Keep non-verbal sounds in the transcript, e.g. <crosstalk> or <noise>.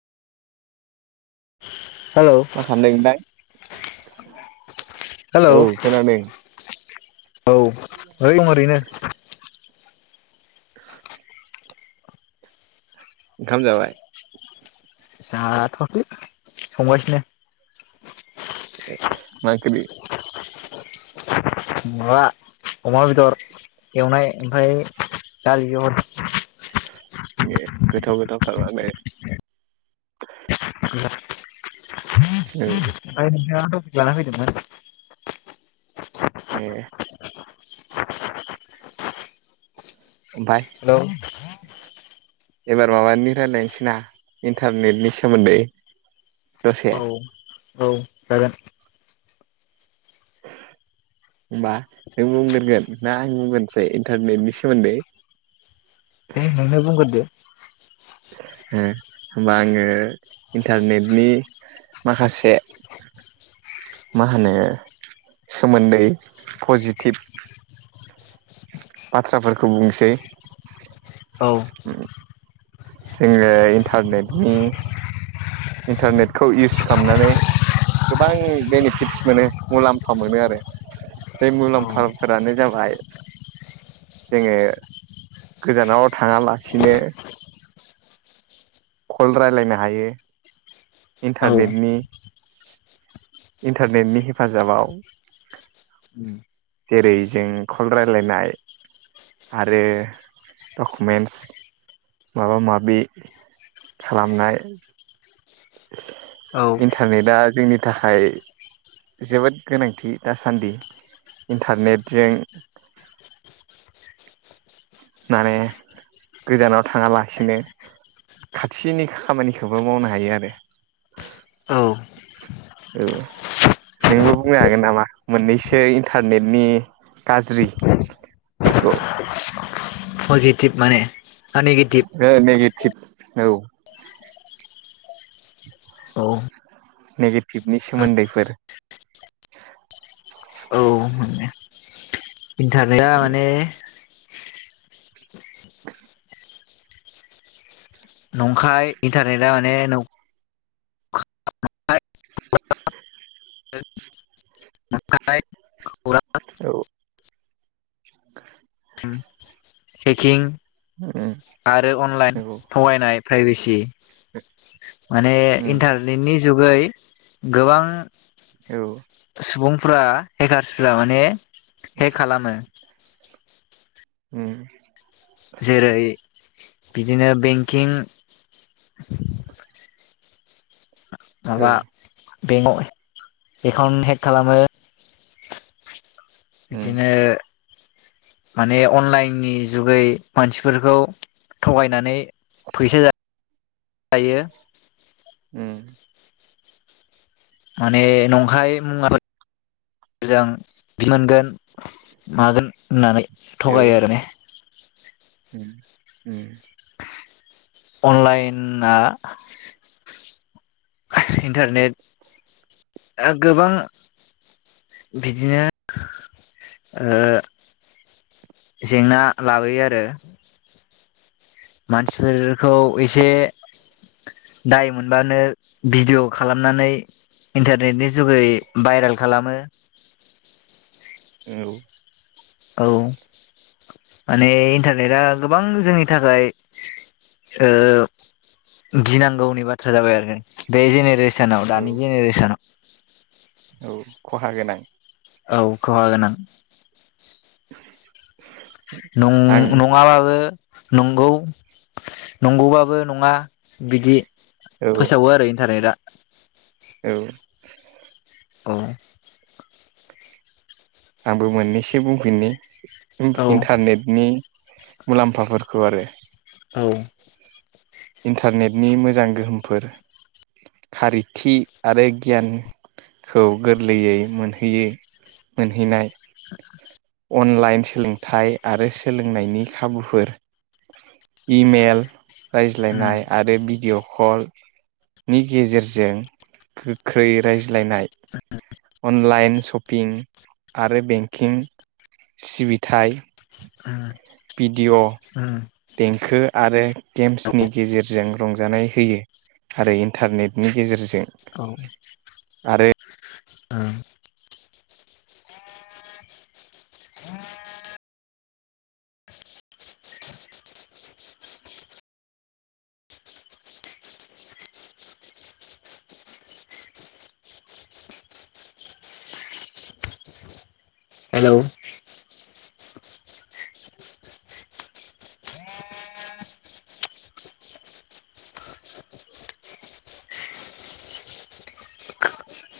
Hello मा खामदों <unintelligible> औ खोनादों। <inaudible> औ <unintelligible> दं ओरैनो <inaudible> ओंखाम जाबाय? जाथ'वाखै संगासिनो। मा ओंख्रि? माबा अमा बेदर। एवनाय ओमफाय <unintelligible> <unintelligible> गोथाव गोथावथार माथो। औ <unintelligible> जाना फैदोंना? ए ओमफ्राय हेलौ एबार माबानि रायलायनोसै ना इनटारनेटनि सोमोनदै। औ औ जागोन। होनबा नों बुंग्रोगोन ना आं बुंग्रोनसै इनटारनेटनि सोमोनदै? दे नोंनो बुंग्रोदो होमबा आङो इनटारनेटनि माखासे मा होनो सोमोनदै पजिटिभ बाथ्राफोरखौ बुंसै। औ जोङो इनटारनेटनि इन्टारनेटखौ इउस खालामनानै गोबां बेनिफिटस मोनो मुलाम्फा मोनो आरो बे मुलाम्फाफोरानो जाबाय जोङो गोजानाव थाङालासिनो कल रायलायनो हायो। औ इन्टारनेटनि इन्टारनेटनि हेफाजाबाव जेरै जों कल रायलायनाय आरो डकुमेन्टस माबा माबि खालामनाय। औ इन्टारनेटआ जोंनि थाखाय जोबोद गोनांथि दासान्दि इन्टारनेटजों माने गोजानाव थाङालासिनो खाथिनि खामानिखौबो मावनो हायो आरो। औ औ नोंबो बुंनो हागोन नामा मोननैसो इन्टारनेटनि गाज्रिफोरखौ पजिटिभ माने ना नेगेटिभ टिभ औ औ नेगेटिभनि सोमोन्दैफोर औ इन्टारनेटा माने <unintelligible> नंखाय इन्टारनेटआ माने नं खौरां औ सेकिं आरो अनलाइन थगायनाय प्राइभेसि माने उम इन्टारनेटनि जुगै गोबां औ सुबुंफ्रा हेकार्सफोरा माने हेक खालामो। उम जेरै बिदिनो बेंकिं औ माबा बेंकआव एकाउन्ट हेक खालामो। उम बिदिनो माने अनलाइननि जुगै मानसिफोरखौ थगायनानै फैसा जा आयो उम माने नंखाय <inaudible> जों मोनगोन मागोन होननानै औ थगायो आरो ने उम उम अनलायेना इन्टारनेट आ गोबां बिदिनो ओ जेंना लाबोयो आरो मानसिफोरखौ एसे दाय मोनबानो भिडिअ' खालामनानै इन्टारनेटनि जुगै भाइरेल खालामो। औ औ माने इन्टारनेटआ गोबां जोंनि थाखाय ओ गिनांगौनि बाथ्रा जाबाय आरो। बे जेनेरेसोनाव दानि औ जेनेरेसनाव औ खहा गोनां। औ खहा गोनां। <inaudible> नं आं नङा बाबो। नंगौ नंगौबाबो नङा बिदि। औ फोसावो आरो इन्टारनेट आ। औ अ आंबो मोननैसो बुंफिननि। इन औ इन्टारनेटनि मुलामफाफोरखौ आरो। औ इन्टारनेटनि मोजां गोहोमफोर खारिथि आरो गियानखौ गोरलैयै मोनहैयो मोनहैनाय अनलाइन सोलोंथाइ आरो सोलोंनायनि खाबुफोर इमेल उम रायज्लायनाय आरो बि भिडिय' कलनि गेजेरजों गोख्रै रायज्लायनाय अनलाइन शपिं आरो बेंकिं सिबिथाय उम भिडिअ उम देंखो आरो गेम्सनि गेजेरजों रंजानाय होयो आरो इन्टारनेटनि गेजेरजों औ आरो उम हेलौ